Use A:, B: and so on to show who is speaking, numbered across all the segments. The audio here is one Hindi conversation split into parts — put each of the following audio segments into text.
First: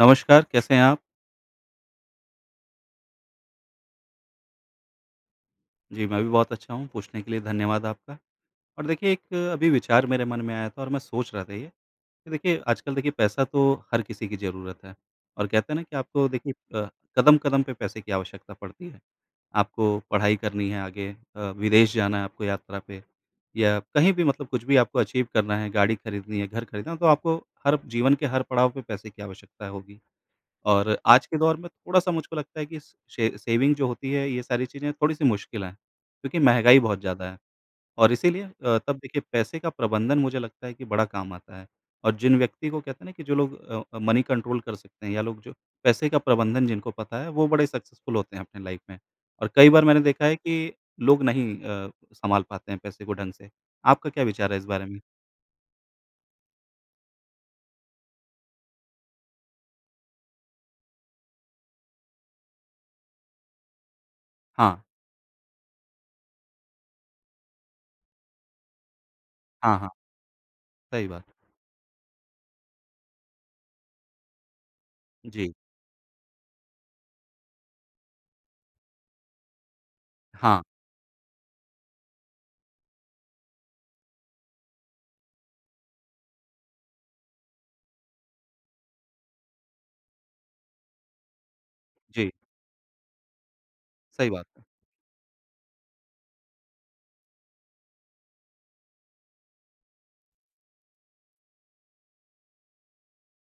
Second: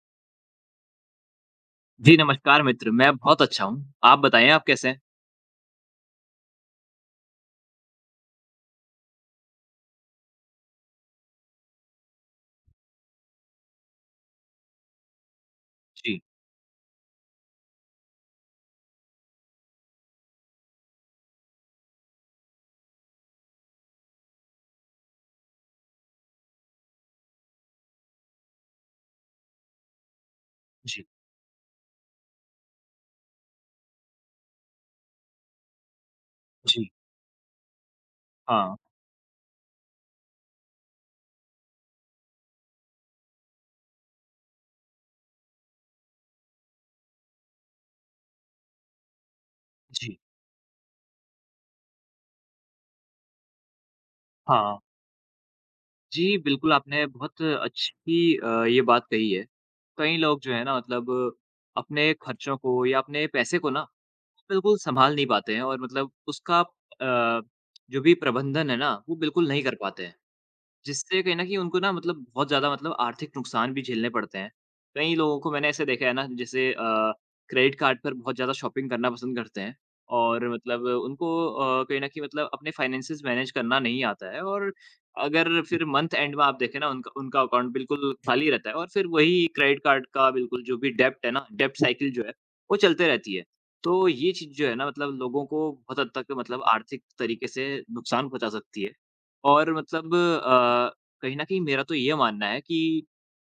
A: नमस्कार, कैसे हैं आप?
B: जी, नमस्कार मित्र, मैं बहुत अच्छा हूँ। आप बताएँ आप कैसे हैं?
A: जी, मैं भी बहुत अच्छा हूँ, पूछने के लिए धन्यवाद आपका। और देखिए एक अभी विचार मेरे मन में आया था और मैं सोच रहा था ये, कि देखिए आजकल देखिए पैसा तो हर किसी की ज़रूरत है और कहते हैं ना कि
B: जी,
A: आपको देखिए अ, कदम-कदम पे पैसे की आवश्यकता पड़ती है। आपको पढ़ाई करनी है आगे, विदेश जाना है आपको यात्रा पे या कहीं भी मतलब कुछ भी आपको अचीव करना है, गाड़ी खरीदनी है, घर खरीदना है, तो आपको हर जीवन के हर पड़ाव पे पैसे की आवश्यकता होगी। और
B: जी,
A: आज के दौर में थोड़ा-सा मुझको लगता है कि शे सेविंग जो होती है, ये सारी चीज़ें थोड़ी-सी मुश्किल हैं, क्योंकि महँगाई
B: जी,
A: बहुत ज़्यादा है और इसीलिए
B: हाँ,
A: तब देखिए पैसे का प्रबंधन मुझे लगता है कि बड़ा काम आता है और जिन व्यक्ति को कहते हैं ना कि जो लोग मनी कंट्रोल कर सकते हैं या लोग जो पैसे का प्रबंधन जिनको पता है, वो बड़े सक्सेसफुल होते हैं अपनी लाइफ़ में और कई बार मैंने
B: जी,
A: देखा है कि लोग नहीं सँभाल पाते हैं पैसे को ढंग से। आपका क्या विचार है इस
B: हाँ।
A: बारे में?
B: जी, बिल्कुल आपने बहुत अच्छी ये बात कही है। कई लोग जो है ना मतलब अपने खर्चों को या अपने पैसे को ना,
A: हाँ,
B: बिल्कुल सँभाल नहीं पाते हैं और मतलब उसका जो भी प्रबंधन है ना, वो बिल्कुल नहीं कर
A: हाँ, हाँ,
B: पाते हैं।
A: सही
B: जिससे
A: बात।
B: कहीं न कहीं उनको ना मतलब बहुत ज़्यादा मतलब आर्थिक नुकसान भी झेलने पड़ते हैं। कई लोगों को
A: जी,
B: मैंने ऐसे देखा है ना जैसे क्रेडिट कार्ड पर बहुत ज़्यादा शॉपिंग करना पसंद करते हैं और
A: हाँ,
B: मतलब उनको कहीं न कहीं मतलब अपने फाइनेंसेस मैनेज करना नहीं आता है और अगर फिर मंथ एंड में आप देखें ना उनका उनका अकाउंट बिल्कुल खाली रहता है और फिर वही क्रेडिट कार्ड का बिल्कुल जो भी डेब्ट है ना, डेब्ट साइकिल जो
A: जी,
B: है, वो चलते रहती है। तो
A: सही
B: ये
A: बात
B: चीज़
A: है।
B: जो है ना मतलब लोगों को बहुत हद तक मतलब आर्थिक तरीके से नुकसान पहुँचा सकती है। और मतलब कहीं न कहीं मेरा तो ये मानना है कि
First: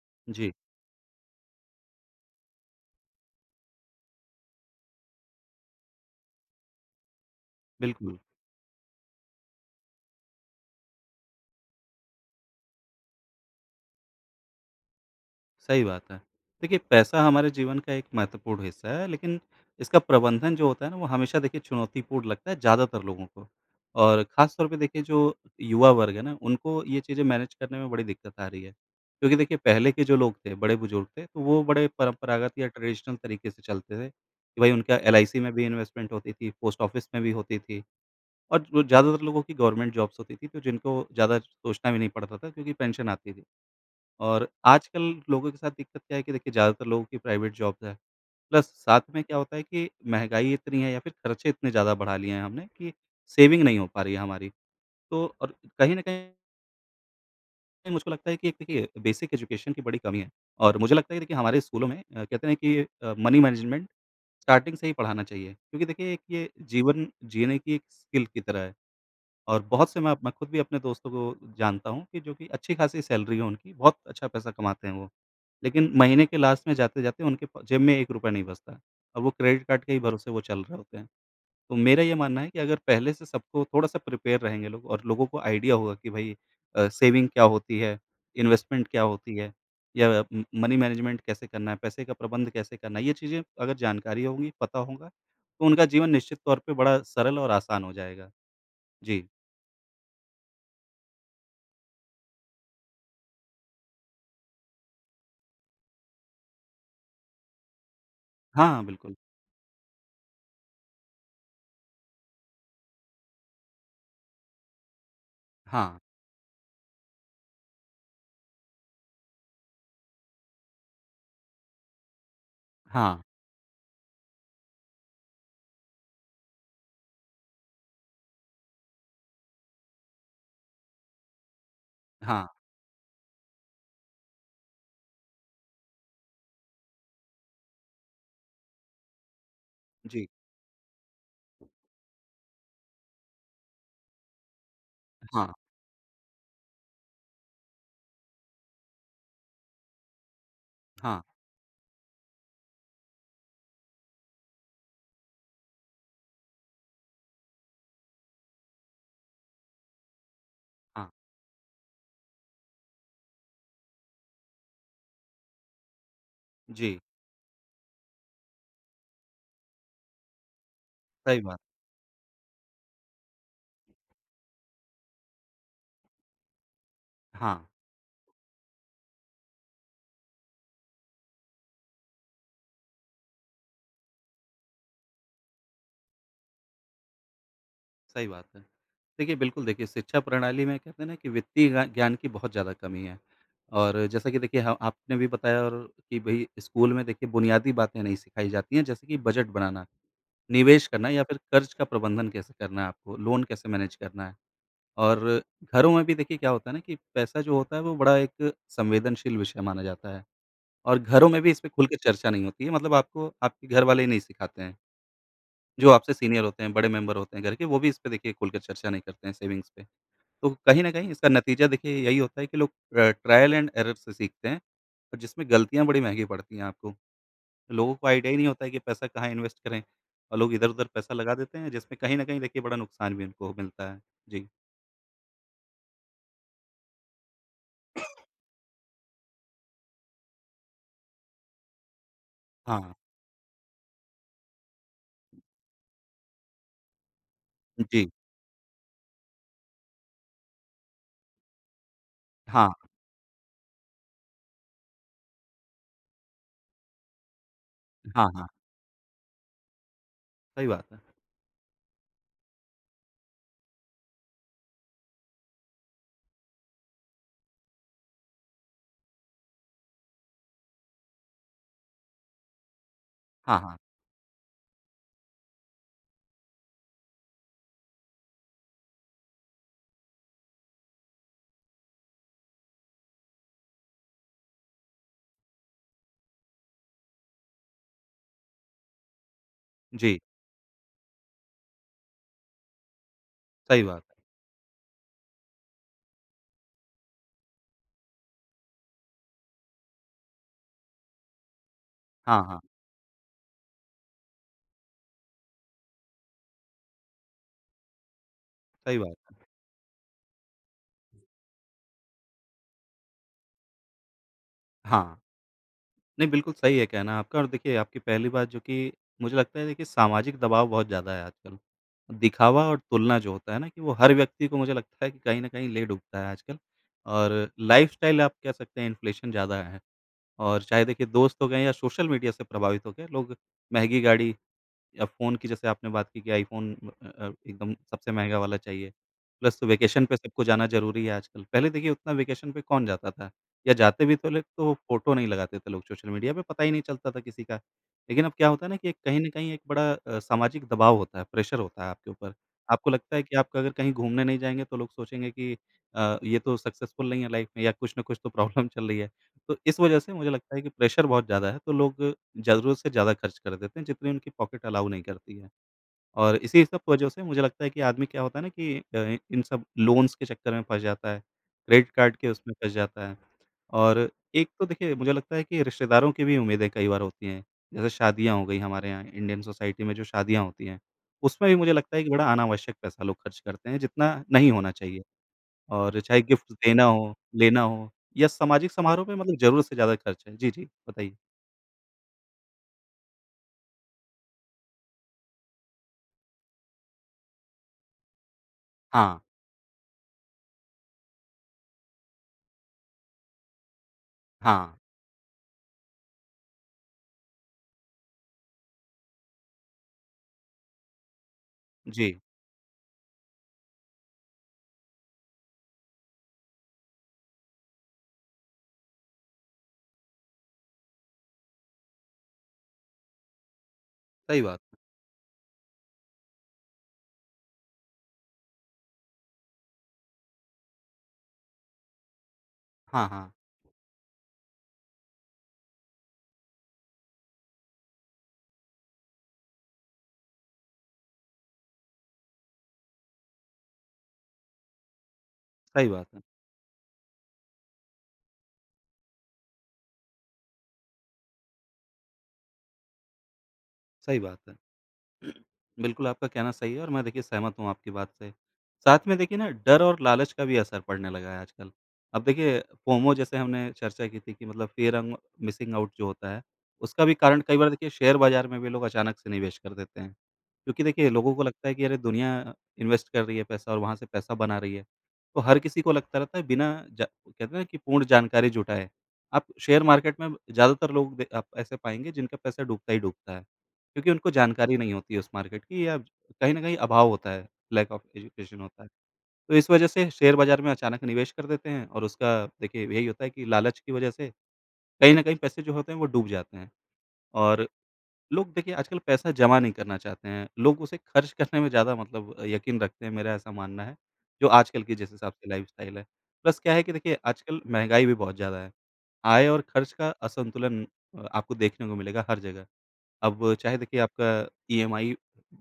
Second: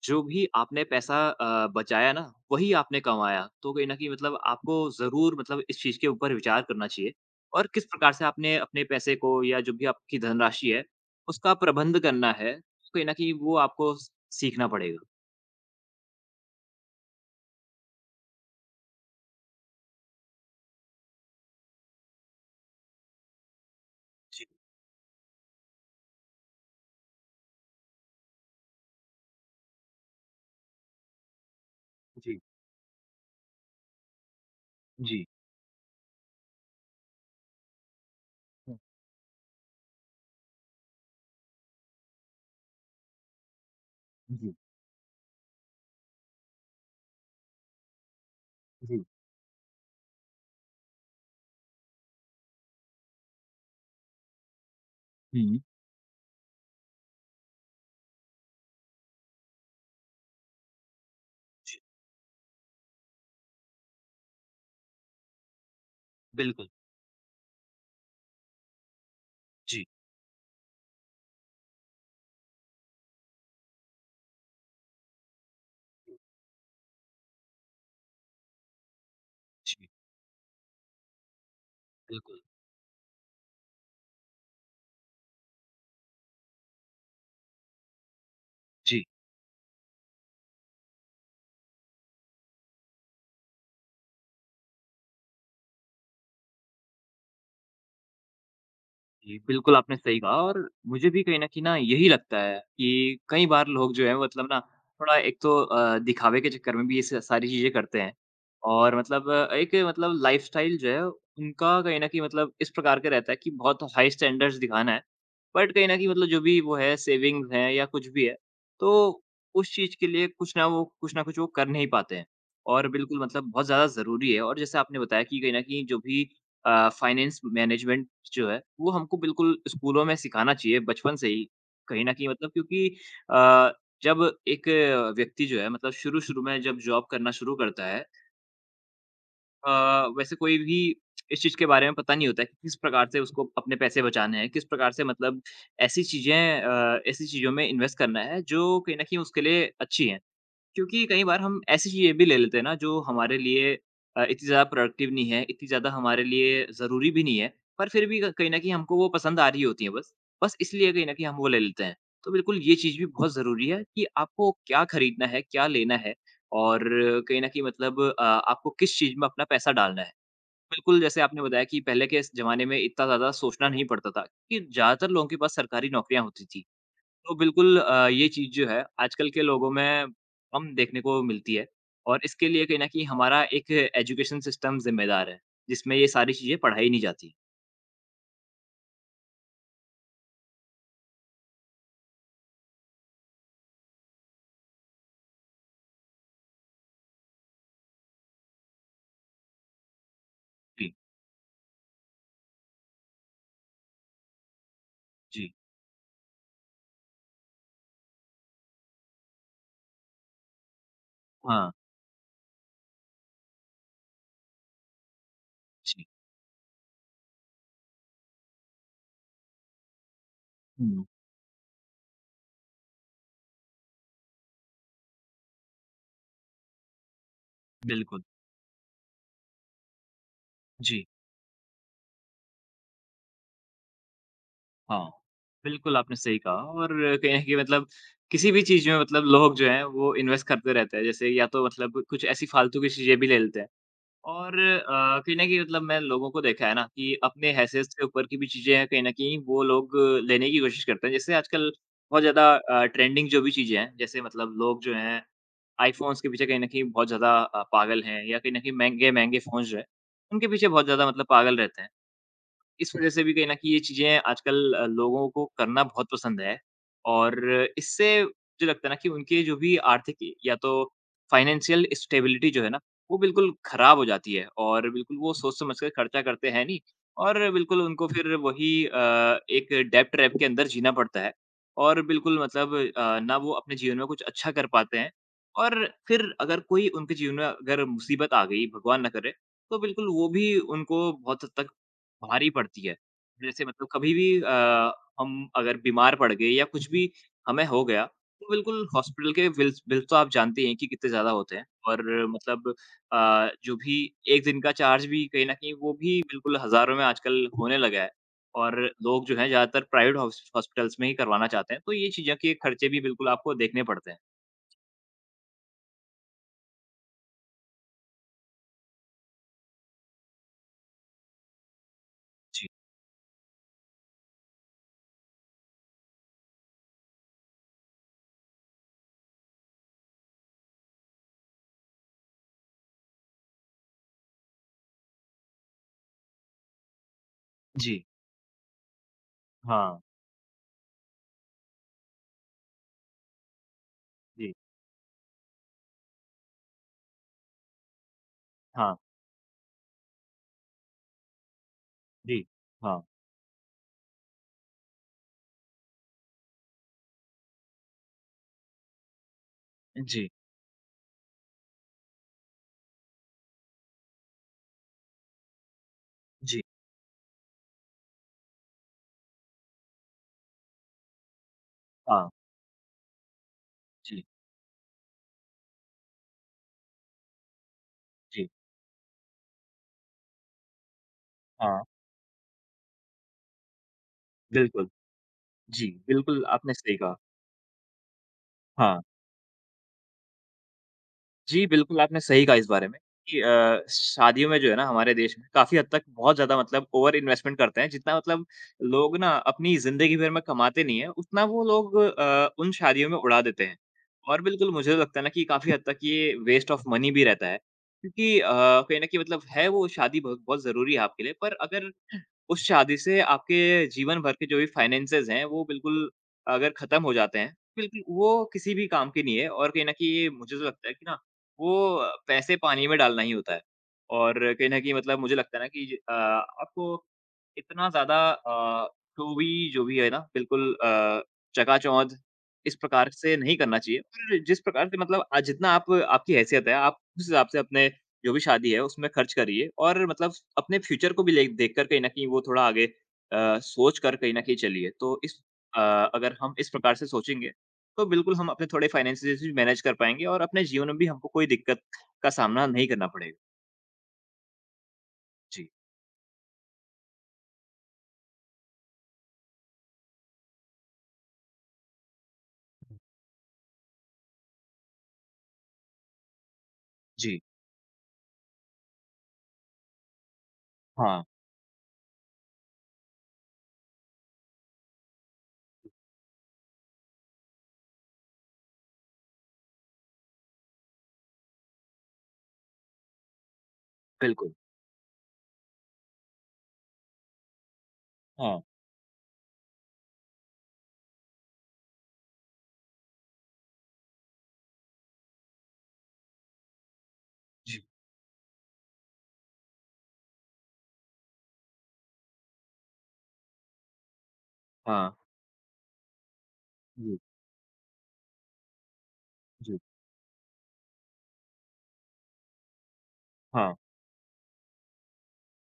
B: जो भी
A: जी,
B: आपने पैसा बचाया ना, वही आपने कमाया। तो कहीं न कहीं मतलब आपको ज़रूर मतलब इस चीज़ के ऊपर विचार करना चाहिए और किस प्रकार
A: बिल्कुल।
B: से आपने अपने पैसे को या जो भी आपकी धनराशि है, उसका प्रबंध करना है। कहीं न कहीं वो आपको स सीखना पड़ेगा।
A: सही बात है। देखिए पैसा हमारे जीवन का एक महत्वपूर्ण हिस्सा है, लेकिन इसका प्रबंधन जो होता है ना वो हमेशा देखिए चुनौतीपूर्ण लगता है ज़्यादातर लोगों को। और
B: जी,
A: ख़ास तौर पे देखिए जो युवा वर्ग है ना उनको ये चीज़ें मैनेज करने में बड़ी दिक्कत आ रही है। क्योंकि देखिए पहले के जो लोग थे, बड़े-बुजुर्ग थे, तो वो बड़े
B: जी, जी,
A: परंपरागत या ट्रेडिशनल तरीके से चलते थे कि भाई उनका
B: हुँ,
A: एलआईसी में भी इन्वेस्टमेंट होती थी, पोस्ट ऑफ़िस में भी होती थी और जो ज़्यादातर लोगों की गवर्नमेंट जॉब्स होती थी, तो जिनको ज़्यादा सोचना भी नहीं पड़ता था क्योंकि पेंशन आती थी। और
B: जी,
A: आजकल लोगों के साथ दिक्कत क्या है कि देखिए ज़्यादातर लोगों की प्राइवेट जॉब्स है। प्लस साथ
B: जी,
A: में क्या होता है कि महँगाई इतनी है या फिर खर्चे इतने ज़्यादा बढ़ा लिए हैं हमने कि सेविंग नहीं हो पा रही है हमारी। तो और
B: हुँ।
A: कहीं न कहीं मुझको लगता है कि एक देखिए बेसिक एजुकेशन की बड़ी कमी है और मुझे लगता है कि देखिए हमारे
B: जी,
A: स्कूलों में कहते हैं कि मनी मैनेजमेंट स्टार्टिंग से ही पढ़ाना चाहिए क्योंकि देखिए एक ये
B: बिल्कुल,
A: जीवन जीने की एक स्किल की तरह है। और
B: जी,
A: बहुत से मैं खुद भी अपने दोस्तों को जानता हूँ कि जो कि अच्छी खासी सैलरी है उनकी, बहुत अच्छा पैसा कमाते हैं वो। लेकिन महीने के लास्ट में जाते-जाते उनके प जेब में ₹1 नहीं बचता और वो क्रेडिट
B: जी,
A: कार्ड के ही भरोसे वो चल रहे होते हैं। तो मेरा ये मानना
B: बिल्कुल,
A: है कि अगर पहले से सबको थोड़ा-सा प्रिपेयर रहेंगे लोग और लोगों को आइडिया होगा कि भई, सेविंग क्या होती है, इन्वेस्टमेंट क्या
B: जी।
A: होती है या म मनी मैनेजमेंट कैसे करना है, पैसे का प्रबंध कैसे करना है, ये चीज़ें अगर जानकारी होंगी, पता होगा, तो उनका जीवन निश्चित तौर पे बड़ा सरल और आसान हो जाएगा। जी।
B: जी, बिल्कुल आपने सही कहा और मुझे भी कहीं न कहीं ना यही लगता है कि कई बार लोग जो हैं मतलब ना थोड़ा एक तो दिखावे के चक्कर में भी ये स सारी चीज़ें करते हैं।
A: हाँ, हाँ,
B: और
A: बिल्कुल।
B: मतलब एक मतलब लाइफ़स्टाइल जो है उनका कहीं न कहीं मतलब इस प्रकार का रहता है कि बहुत हाई स्टैंडर्ड्स दिखाना है। बट कहीं न
A: हाँ,
B: कहीं मतलब जो भी वो है सेविंग्स हैं या कुछ भी है, तो उस चीज़ के लिए कुछ ना कुछ वो कर नहीं पाते हैं। और
A: हाँ,
B: बिल्कुल मतलब बहुत ज़्यादा ज़रूरी है और जैसे आपने बताया कि कहीं न कहीं जो भी फाइनेंस मैनेजमेंट जो है, वो हमको बिल्कुल स्कूलों में सिखाना चाहिए बचपन से ही, कहीं न कहीं
A: हाँ,
B: मतलब क्योंकि अ, जब एक व्यक्ति जो है मतलब शुरू-शुरू में जब जॉब करना शुरू करता है अ,
A: जी,
B: वैसे कोई भी इस चीज़ के बारे में पता नहीं होता है कि किस प्रकार से उसको अपने पैसे बचाने हैं, किस प्रकार से मतलब
A: हाँ,
B: ऐसी चीज़ों में इन्वेस्ट करना है जो कहीं न कहीं उसके लिए अच्छी हैं। क्योंकि
A: हाँ,
B: कई बार हम ऐसी चीज़ें भी ले लेते हैं ना जो हमारे लिए इतनी ज़्यादा प्रोडक्टिव नहीं है, इतनी ज़्यादा हमारे लिए ज़रूरी भी नहीं है, पर फिर भी क कहीं न कहीं हमको वो पसंद आ रही होती हैं बस। बस इसलिए कहीं
A: हाँ,
B: न कहीं हम वो ले लेते हैं। तो बिल्कुल ये चीज़ भी बहुत ज़रूरी है कि आपको क्या खरीदना है, क्या लेना है और
A: जी,
B: कहीं न कहीं मतलब आपको किस चीज़ में अपना पैसा डालना है। बिल्कुल जैसे
A: सही
B: आपने
A: बात,
B: बताया कि पहले के ज़माने में इतना ज़्यादा सोचना नहीं पड़ता था, कि ज़्यादातर लोगों के पास सरकारी नौकरियाँ होती थी। तो
A: हाँ,
B: बिल्कुल ये चीज़ जो है आजकल के लोगों में कम देखने को मिलती है और इसके लिए कहीं न कहीं हमारा एक एजुकेशन सिस्टम ज़िम्मेदार है, जिसमें ये सारी चीज़ें पढ़ाई नहीं जाती।
A: सही बात है। देखिए, बिल्कुल देखिए, शिक्षा प्रणाली में कहते हैं ना कि वित्तीय ज्ञान की बहुत ज़्यादा कमी है और जैसा कि देखिए ह आपने भी बताया और कि भई स्कूल में देखिए बुनियादी बातें नहीं सिखाई जाती हैं, जैसे कि बजट बनाना, निवेश
B: जी,
A: करना या फिर कर्ज का प्रबंधन कैसे करना है आपको, लोन कैसे मैनेज करना है और
B: जी।
A: घरों में भी देखिए क्या होता है ना कि पैसा जो होता है, वो बड़ा एक संवेदनशील विषय माना जाता है। और घरों में भी इस पे
B: हाँ,
A: खुल के चर्चा नहीं होती है, मतलब आपको आपके घर वाले ही नहीं सिखाते हैं। जो
B: जी।
A: आपसे सीनियर होते हैं, बड़े मेंबर होते हैं घर के, वो भी इस पे देखिए खुल के चर्चा नहीं करते हैं सेविंग्स पे। तो कहीं न
B: हुँ,
A: कहीं इसका नतीजा देखिए यही होता है कि लोग ट्रायल एंड एरर से सीखते हैं और जिसमें गलतियाँ बड़ी महँगी पड़ती हैं आपको। लोगों को
B: बिल्कुल।
A: आइडिया ही नहीं होता है कि पैसा कहाँ इन्वेस्ट करें और लोग इधर-उधर
B: जी,
A: पैसा लगा देते हैं जिसमें कहीं न कहीं देखिए बड़ा नुकसान भी उनको मिलता है। जी।
B: हाँ। बिल्कुल, आपने सही कहा और कहीं न कहीं मतलब किसी भी चीज़ में मतलब लोग जो हैं वो इन्वेस्ट करते रहते हैं। जैसे या तो मतलब कुछ ऐसी फालतू की
A: हाँ।
B: चीज़ें भी ले लेते हैं। और कहीं न कहीं मतलब मैं लोगों को देखा है ना कि अपने हैसियत से
A: जी।
B: ऊपर की भी चीज़ें हैं, कहीं न कहीं वो लोग लेने की कोशिश करते हैं। जैसे आजकल बहुत ज़्यादा
A: हाँ,
B: अ, ट्रेंडिंग जो भी चीज़ें हैं, जैसे मतलब लोग जो हैं आईफ़ोन्स के पीछे कहीं न कहीं बहुत ज़्यादा पागल हैं
A: हाँ,
B: या
A: हाँ।
B: कहीं न कहीं महँगे-महँगे फ़ोन्स जो हैं, उनके
A: सही
B: पीछे बहुत
A: बात है।
B: ज़्यादा मतलब पागल रहते हैं। इस वज़ह से भी कहीं न कहीं ये चीज़ें आजकल लोगों को करना बहुत पसंद है और इससे मुझे लगता है ना कि उनकी जो भी आर्थिक या तो फ़ाइनेंशियल स्टेबिलिटी जो है ना, वो बिल्कुल
A: हाँ, हाँ।
B: ख़राब हो जाती है और बिल्कुल वो सोच-समझ कर खर्चा करते हैं नहीं और बिल्कुल उनको फिर वही एक डेब्ट ट्रैप के अंदर जीना पड़ता है और बिल्कुल मतलब ना वो अपने जीवन में कुछ अच्छा कर पाते हैं और फिर अगर कोई उनके जीवन में अगर मुसीबत आ गई, भगवान ना करे, तो बिल्कुल
A: जी,
B: वो भी उनको बहुत हद तक भारी पड़ती है। जैसे
A: सही
B: मतलब
A: बात
B: कभी
A: है।
B: भी अ, हम अगर बीमार पड़ गए या कुछ भी हमें हो गया, तो बिल्कुल हॉस्पिटल के बिल तो आप जानते ही हैं कि कितने ज़्यादा होते हैं और
A: हाँ, हाँ।
B: मतलब जो भी 1 दिन का चार्ज भी कहीं न कहीं वो भी बिल्कुल हज़ारों में आजकल होने लगा है और
A: सही बात
B: लोग जो
A: है।
B: हैं ज़्यादातर प्राइवेट हॉस्पिटल्स में ही करवाना चाहते हैं, तो ये चीज़ें के खर्चे भी बिल्कुल आपको देखने पड़ते हैं।
A: हाँ। नहीं, बिल्कुल सही है कहना आपका और देखिए आपकी पहली बात जो कि मुझे लगता है देखिए सामाजिक दबाव बहुत ज़्यादा है आजकल। दिखावा
B: जी।
A: और तुलना जो होता है ना कि वो हर व्यक्ति को मुझे लगता है कि कहीं न कहीं ले डूबता है आजकल और लाइफ़स्टाइल आप कह सकते हैं इन्फ्लेशन ज़्यादा है और चाहे देखिए दोस्त हो गए या सोशल मीडिया से प्रभावित हो गए लोग, महँगी गाड़ी, अब फ़ोन की जैसे आपने बात की कि आईफ़ोन, एकदम
B: जी।
A: सबसे महँगा वाला चाहिए। प्लस
B: हाँ।
A: वेकेशन पे सबको जाना ज़रूरी है आजकल। पहले देखिए उतना वेकेशन पे कौन जाता था या जाते भी तो लोग
B: जी।
A: तो फ़ोटो नहीं लगाते थे लोग सोशल मीडिया पे, पता ही नहीं चलता था किसी का। लेकिन अब क्या होता है ना कि एक
B: हाँ।
A: कहीं न कहीं एक बड़ा सामाजिक दबाव होता है, प्रेशर होता है आपके ऊपर।
B: जी।
A: आपको
B: हाँ।
A: लगता है कि आप अगर कहीं घूमने नहीं जाएँगे तो लोग सोचेंगे कि ये तो सक्सेसफुल नहीं है लाइफ़ में या कुछ ना कुछ तो प्रॉब्लम चल रही है। तो इस वजह से
B: जी।
A: मुझे लगता है कि प्रेशर बहुत ज़्यादा है तो लोग ज़रूरत से ज़्यादा खर्च कर देते हैं, जितनी उनकी पॉकेट अलाउ नहीं करती है। और
B: जी।
A: इसी सब वजह से मुझे लगता है कि आदमी क्या होता है ना कि इन सब लोन्स के चक्कर में फँस जाता है, क्रेडिट कार्ड के
B: हाँ।
A: उसमें फँस जाता है। और
B: जी।
A: एक तो देखिए मुझे लगता है कि रिश्तेदारों की भी उम्मीदें कई बार होती हैं, जैसे शादियाँ हो
B: जी।
A: गई हमारे यहाँ इंडियन सोसाइटी में जो शादियाँ होती हैं, उसमें भी मुझे
B: हाँ।
A: लगता है कि बड़ा अनावश्यक पैसा लोग खर्च करते हैं, जितना नहीं होना
B: बिल्कुल।
A: चाहिए।
B: जी,
A: और चाहे
B: बिल्कुल
A: गिफ्ट्स
B: आपने
A: देना
B: सही
A: हो,
B: कहा।
A: लेना हो या सामाजिक
B: हाँ,
A: समारोह में मतलब ज़रूरत से ज़्यादा खर्च है। जी, जी, बताइए।
B: जी, बिल्कुल, आपने सही कहा इस बारे में कि शादियों में जो है ना हमारे देश में काफ़ी हद तक बहुत ज़्यादा मतलब ओवर इन्वेस्टमेंट करते हैं। जितना मतलब लोग
A: हाँ,
B: ना अपनी ज़िंदगी भर में कमाते नहीं हैं, उतना वो लोग उन शादियों में उड़ा देते हैं। और बिल्कुल
A: हाँ।
B: मुझे तो लगता है ना कि काफ़ी हद तक ये वेस्ट ऑफ मनी भी रहता है क्योंकि कहीं न कहीं मतलब है वो शादी ब बहुत ज़रूरी है आपके लिए पर अगर
A: जी।
B: उस शादी से आपके जीवन भर के जो भी फाइनेंसेज़ हैं, वो बिल्कुल अगर खत्म हो जाते हैं, बिल्कुल वो किसी भी काम के नहीं है और कहीं न कहीं ये मुझे तो लगता है कि ना वो पैसे पानी में डालना ही होता है।
A: सही
B: और
A: बात
B: कहीं
A: है।
B: न कहीं मतलब मुझे लगता है ना कि आपको इतना ज़्यादा शोवी जो भी है ना बिल्कुल चकाचौंध इस
A: हाँ,
B: प्रकार
A: हाँ।
B: से नहीं करना चाहिए। और जिस प्रकार से मतलब जितना आप आपकी हैसियत है आप उस हिसाब से अपने जो भी शादी है उसमें खर्च करिए और मतलब अपने फ्यूचर को भी ले देखकर कहीं न कहीं वो थोड़ा आगे सोच कर कहीं न कहीं चलिए। तो अ,
A: सही बात है,
B: अगर हम इस प्रकार से सोचेंगे तो बिल्कुल हम अपने थोड़े फाइनेंसेस भी मैनेज कर पाएँगे और अपने जीवन में भी हमको कोई दिक्कत का सामना नहीं करना पड़ेगा।
A: सही बात है।
B: जी,
A: बिल्कुल, आपका कहना सही है और मैं देखिए सहमत हूँ आपकी बात से। साथ में देखिए ना डर और लालच का भी असर पड़ने लगा है आजकल। अब देखिए फोमो जैसे हमने चर्चा की थी कि मतलब फियर अंग मिसिंग आउट जो होता है, उसका भी कारण
B: जी।
A: कई बार देखिए शेयर बाज़ार में भी लोग अचानक से निवेश कर देते हैं। क्योंकि देखिए
B: हाँ,
A: लोगों को लगता है कि अरे दुनिया इन्वेस्ट कर रही है पैसा और वहाँ से पैसा बना रही है। तो हर किसी को लगता रहता है बिना, जा कहते हैं ना कि पूर्ण जानकारी जुटाए। आप शेयर मार्केट में ज़्यादातर लोग दे आप ऐसे पाएँगे जिनका पैसा डूबता ही डूबता है। क्योंकि उनको
B: बिल्कुल।
A: जानकारी नहीं होती है उस मार्केट की या कहीं न कहीं अभाव होता है, लैक ऑफ एजुकेशन
B: हाँ,
A: होता है। तो इस वजह से शेयर बाज़ार में अचानक निवेश कर देते हैं और उसका देखिए यही होता है कि लालच की वजह से कहीं न कहीं पैसे जो होते हैं वो डूब जाते हैं और
B: जी।
A: लोग देखिए आजकल पैसा जमा नहीं करना चाहते हैं, लोग उसे खर्च करने में ज़्यादा मतलब यकीन रखते हैं, मेरा ऐसा मानना है, जो आजकल की
B: हाँ,
A: जिस हिसाब से लाइफ़स्टाइल है। प्लस क्या है कि देखिए
B: जी,
A: आजकल महँगाई भी बहुत ज़्यादा है, आय और
B: जी।
A: खर्च का असंतुलन आपको देखने को मिलेगा हर जगह। अब
B: हाँ,
A: चाहे देखिए आपका ईएमआई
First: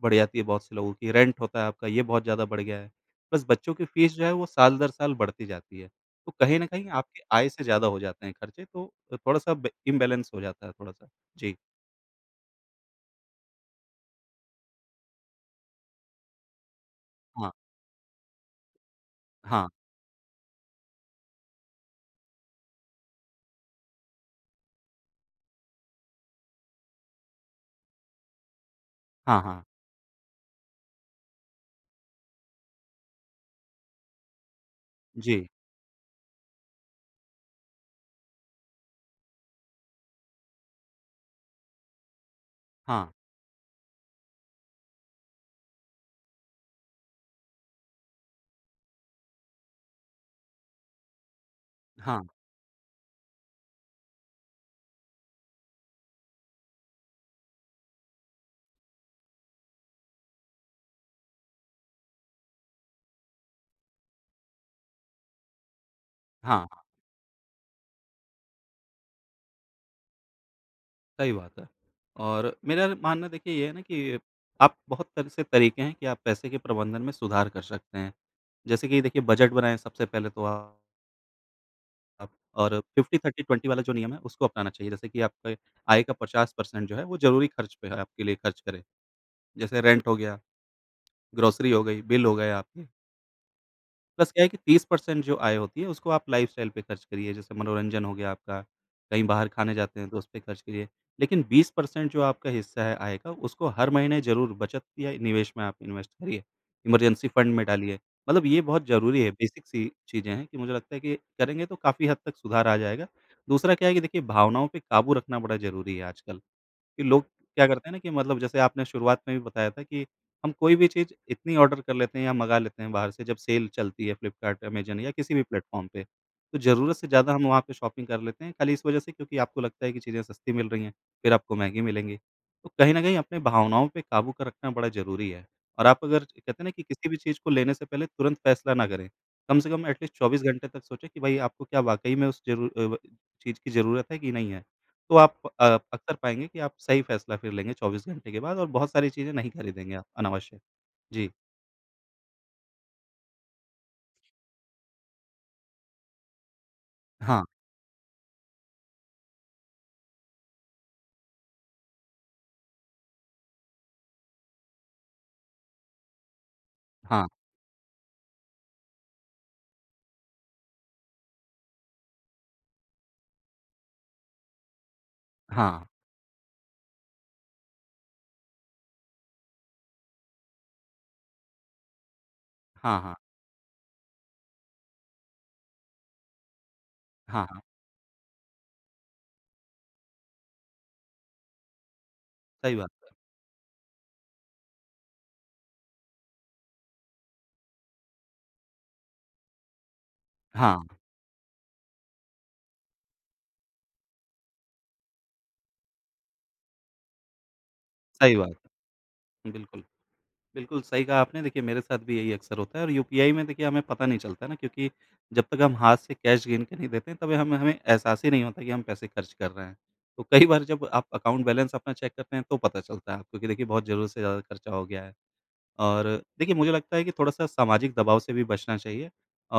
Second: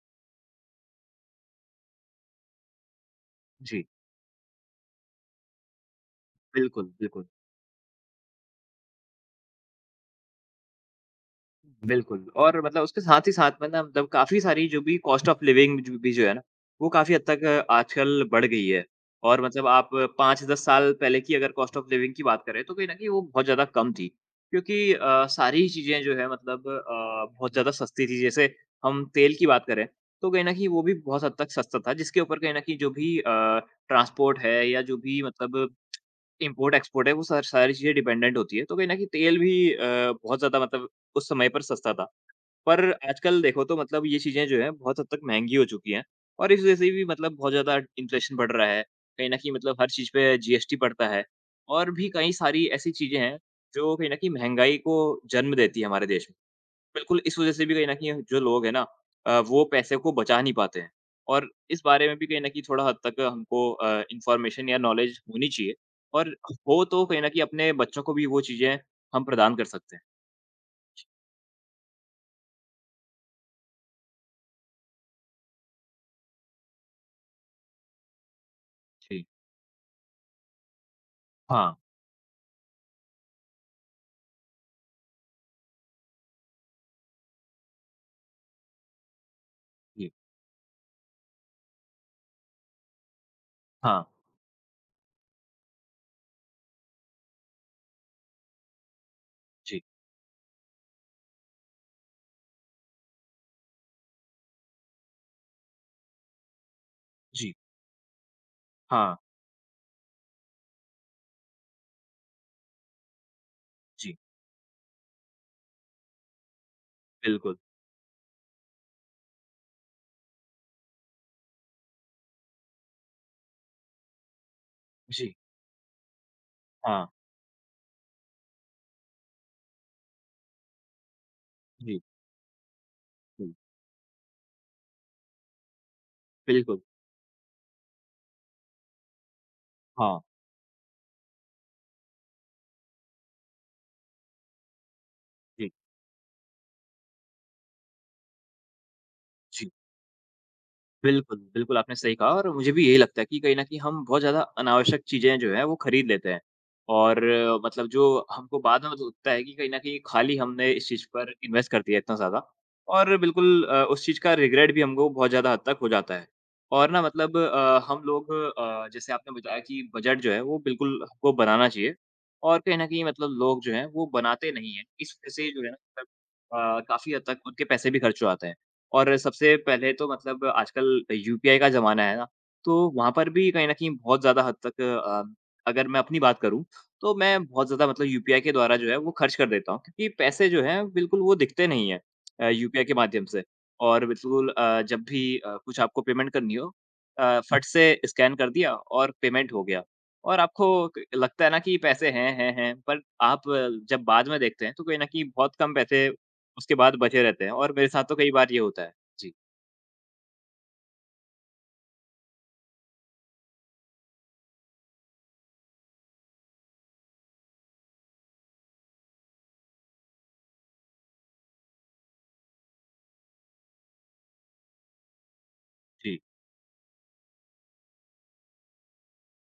A: बढ़ जाती है बहुत से लोगों की, रेंट होता है आपका ये बहुत ज़्यादा बढ़ गया है। बस बच्चों की
B: जी।
A: फीस जो है वो साल दर साल बढ़ती जाती है। तो कहीं न कहीं
B: बिल्कुल,
A: आपकी
B: बिल्कुल।
A: आय से ज़्यादा हो जाते हैं खर्चे तो थोड़ा-सा ब इम्बैलेंस हो जाता है थोड़ा-सा। जी,
B: बिल्कुल, और मतलब उसके साथ ही साथ में ना मतलब काफ़ी सारी जो भी कॉस्ट ऑफ लिविंग जो भी जो है ना, वो काफ़ी हद तक
A: हाँ,
B: आजकल बढ़ गई है। और
A: हाँ,
B: मतलब आप 5-10 साल पहले की अगर कॉस्ट ऑफ लिविंग की बात करें तो कहीं न कहीं वो बहुत ज़्यादा कम थी। क्योंकि सारी चीज़ें जो है मतलब बहुत ज़्यादा सस्ती थी। जैसे हम तेल
A: हाँ,
B: की
A: हाँ।
B: बात करें, तो कहीं न कहीं वो भी बहुत हद तक सस्ता था जिसके ऊपर कहीं न कहीं जो भी ट्रांसपोर्ट है या जो भी
A: जी,
B: मतलब इम्पोर्ट-एक्सपोर्ट है, वो सारी चीज़ें डिपेंडेंट होती है, तो कहीं न कहीं तेल बहुत ज़्यादा मतलब उस समय पर सस्ता था। पर
A: हाँ,
B: आजकल देखो तो मतलब ये चीज़ें जो हैं बहुत हद तक महँगी हो चुकी हैं और इस वज़ह से भी मतलब बहुत ज़्यादा इन्फ्लेशन बढ़ रहा है। कहीं न कहीं मतलब हर चीज़ पे जीएसटी पड़ता है और भी
A: हाँ,
B: कई सारी ऐसी चीज़ें हैं, जो कहीं न कहीं महँगाई को जन्म देती है हमारे देश में। बिल्कुल, इस वज़ह से भी कहीं न कहीं जो लोग हैं ना, वो पैसे को बचा नहीं पाते हैं और इस बारे में भी कहीं न कहीं थोड़ा हद तक हमको इन्फॉर्मेशन या नॉलेज होनी चाहिए और
A: हाँ, हाँ,
B: हो तो कहीं न कहीं अपने बच्चों को भी वो चीज़ें हम प्रदान कर सकते हैं।
A: सही बात है। और मेरा मानना देखिए ये है ना कि आप बहुत तरह से तरीके हैं कि आप पैसे के प्रबंधन में सुधार कर सकते हैं। जैसे कि देखिए
B: जी।
A: बजट बनाएँ सबसे पहले तो आप।
B: हाँ,
A: आप और 50-30-20 वाला जो नियम है, उसको अपनाना चाहिए। जैसे कि आपके आय का 50% जो है, वो ज़रूरी खर्च पे है, आपके लिए खर्च करें। जैसे रेंट
B: जी।
A: हो गया, ग्रोसरी हो गई, बिल हो गए आपके।
B: हाँ,
A: प्लस क्या है कि 30% जो आय होती है उसको आप लाइफ़स्टाइल पे खर्च करिए, जैसे मनोरंजन हो गया आपका, कहीं बाहर खाने
B: जी,
A: जाते हैं तो उस पे खर्च करिए। लेकिन 20% जो आपका हिस्सा है आय का, उसको हर महीने ज़रूर बचत या निवेश में आप इन्वेस्ट करिए, इमरजेंसी
B: जी।
A: फंड में डालिए। मतलब ये बहुत
B: हाँ,
A: ज़रूरी है, बेसिक सी चीज़ें हैं कि मुझे लगता है कि करेंगे तो काफ़ी हद तक सुधार आ जाएगा। दूसरा क्या है कि
B: जी,
A: देखिए भावनाओं पे काबू रखना बड़ा ज़रूरी है आजकल। कि लोग
B: बिल्कुल।
A: क्या करते हैं ना कि मतलब जैसे आपने शुरुआत में भी बताया था कि हम कोई भी चीज़ इतनी ऑर्डर कर लेते हैं या मंगा लेते हैं बाहर से जब सेल चलती है फ्लिपकार्ट, अमेज़न या किसी
B: जी,
A: भी प्लेटफ़ॉर्म पे। तो ज़रूरत
B: हाँ,
A: से ज़्यादा हम वहाँ पे शॉपिंग कर लेते हैं खाली इस वजह से क्योंकि आपको लगता है कि चीज़ें सस्ती मिल रही हैं, फिर आपको महँगी
B: जी,
A: मिलेंगी। तो कहीं न कहीं अपने
B: जी,
A: भावनाओं पे काबू कर रखना बड़ा ज़रूरी है और आप अगर कहते हैं ना
B: बिल्कुल।
A: कि किसी भी चीज़ को लेने से पहले तुरंत फैसला ना करें। कम से कम एटलीस्ट
B: हाँ,
A: 24 घंटे तक सोचें कि भाई आपको क्या वाक़ई में उस व चीज़ की ज़रूरत है कि नहीं है। तो आप
B: जी,
A: अक्सर पाएँगे कि आप सही फ़ैसला फिर लेंगे 24 घंटे के बाद और बहुत सारी चीज़ें नहीं
B: जी।
A: खरीदेंगे आप अनावश्यक। जी।
B: बिल्कुल, बिल्कुल आपने सही कहा और मुझे भी यही लगता है कि कहीं न कहीं हम बहुत ज़्यादा अनावश्यक चीज़ें जो हैं वो खरीद लेते हैं। और
A: हाँ,
B: मतलब जो हमको बाद में लगता है कि कहीं न कहीं खाली हमने इस चीज़ पर इन्वेस्ट कर दिया इतना ज़्यादा और बिल्कुल उस चीज़ का रिग्रेट भी हमको बहुत ज़्यादा हद तक हो जाता है। और ना
A: हाँ,
B: हम लोग जैसे आपने बताया कि बजट जो है वो बिल्कुल हमको बनाना चाहिए और कहीं न कहीं मतलब लोग जो हैं वो बनाते नहीं हैं। इस वजह से जो है ना
A: हाँ,
B: मतलब काफ़ी हद तक उनके पैसे भी खर्च हो जाते हैं। और सबसे पहले तो मतलब आजकल यूपीआई का ज़माना है ना, तो
A: हाँ,
B: वहाँ
A: हाँ,
B: पर भी कहीं न कहीं बहुत ज़्यादा हद अगर मैं अपनी बात करूँ, तो
A: हाँ,
B: मैं
A: हाँ,
B: बहुत ज़्यादा मतलब यूपीआई के द्वारा जो है वो खर्च कर देता हूँ क्योंकि पैसे जो हैं बिल्कुल वो दिखते नहीं हैं
A: सही
B: यूपीआई
A: बात
B: के
A: है।
B: माध्यम से और बिल्कुल जब भी कुछ आपको पेमेंट करनी हो फट से स्कैन कर दिया और पेमेंट हो गया और आपको
A: हाँ,
B: क लगता है ना कि पैसे हैं, पर आप जब बाद में देखते हैं तो कहीं न कहीं बहुत कम पैसे उसके बाद बचे रहते हैं और मेरे साथ तो कई
A: सही बात
B: बार ये होता
A: है।
B: है। जी,
A: बिल्कुल, बिल्कुल सही कहा आपने देखिए मेरे साथ भी यही अक्सर होता है और यूपीआई में देखिए हमें पता नहीं चलता ना क्योंकि जब तक हम हाथ से कैश गिन के नहीं देते हैं तब हम हमें एहसास ही नहीं होता कि हम पैसे खर्च कर रहे हैं। तो कई बार जब आप अकाउंट बैलेंस अपना चेक करते हैं तो पता चलता है आपको कि देखिए बहुत ज़रूरत से ज़्यादा खर्चा हो गया है। और
B: जी,
A: देखिए मुझे लगता है कि थोड़ा-सा सामाजिक दबाव से भी बचना चाहिए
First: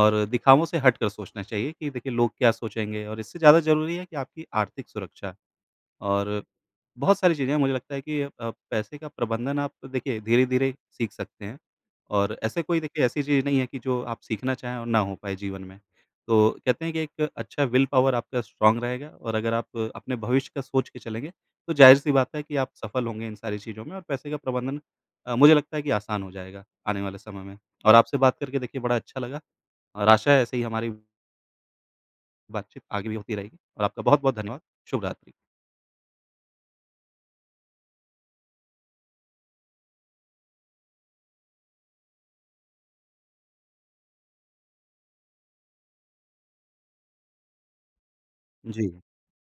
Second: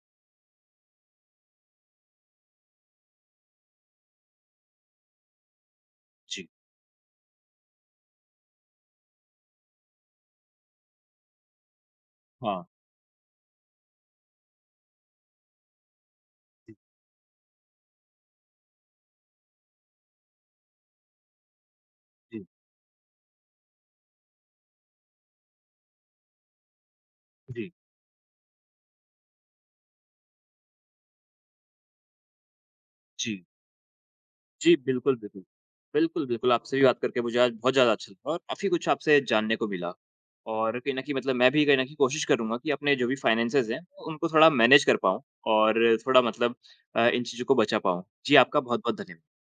A: और दिखावों से हट कर सोचना चाहिए कि देखिए लोग क्या सोचेंगे और इससे ज़्यादा ज़रूरी है कि आपकी आर्थिक सुरक्षा। और
B: जी।
A: बहुत सारी चीज़ें हैं, मुझे लगता है कि पैसे का प्रबंधन आप देखिए धीरे-धीरे सीख सकते हैं और ऐसे
B: हाँ,
A: कोई देखिए ऐसी चीज़ नहीं है कि जो आप सीखना चाहें और ना हो पाए जीवन में। तो
B: जी,
A: कहते हैं कि एक अच्छा विल पावर आपका स्ट्रॉन्ग रहेगा और अगर आप अपने भविष्य का सोच के चलेंगे, तो ज़ाहिर-सी बात है
B: जी,
A: कि आप सफल होंगे इन सारी चीज़ों में और पैसे का प्रबंधन मुझे लगता है कि आसान हो जाएगा आने वाले समय में।
B: जी,
A: और आपसे बात करके देखिए बड़ा अच्छा लगा और आशा है ऐसे ही हमारी बातचीत आगे भी होती
B: जी,
A: रहेगी और आपका बहुत-बहुत धन्यवाद।
B: जी,
A: शुभ
B: बिल्कुल,
A: रात्रि।
B: बिल्कुल। बिल्कुल, बिल्कुल, आपसे भी बात करके मुझे आज बहुत ज़्यादा अच्छा लगा और काफ़ी कुछ आपसे जानने को मिला। और कहीं न कहीं मतलब मैं भी कहीं न कहीं कोशिश करूँगा कि अपने जो भी फाइनेंसेज़ हैं, उनको थोड़ा मैनेज कर पाऊँ और थोड़ा इन चीज़ों को बचा पाऊँ। जी, आपका
A: जी।
B: बहुत-बहुत धन्यवाद।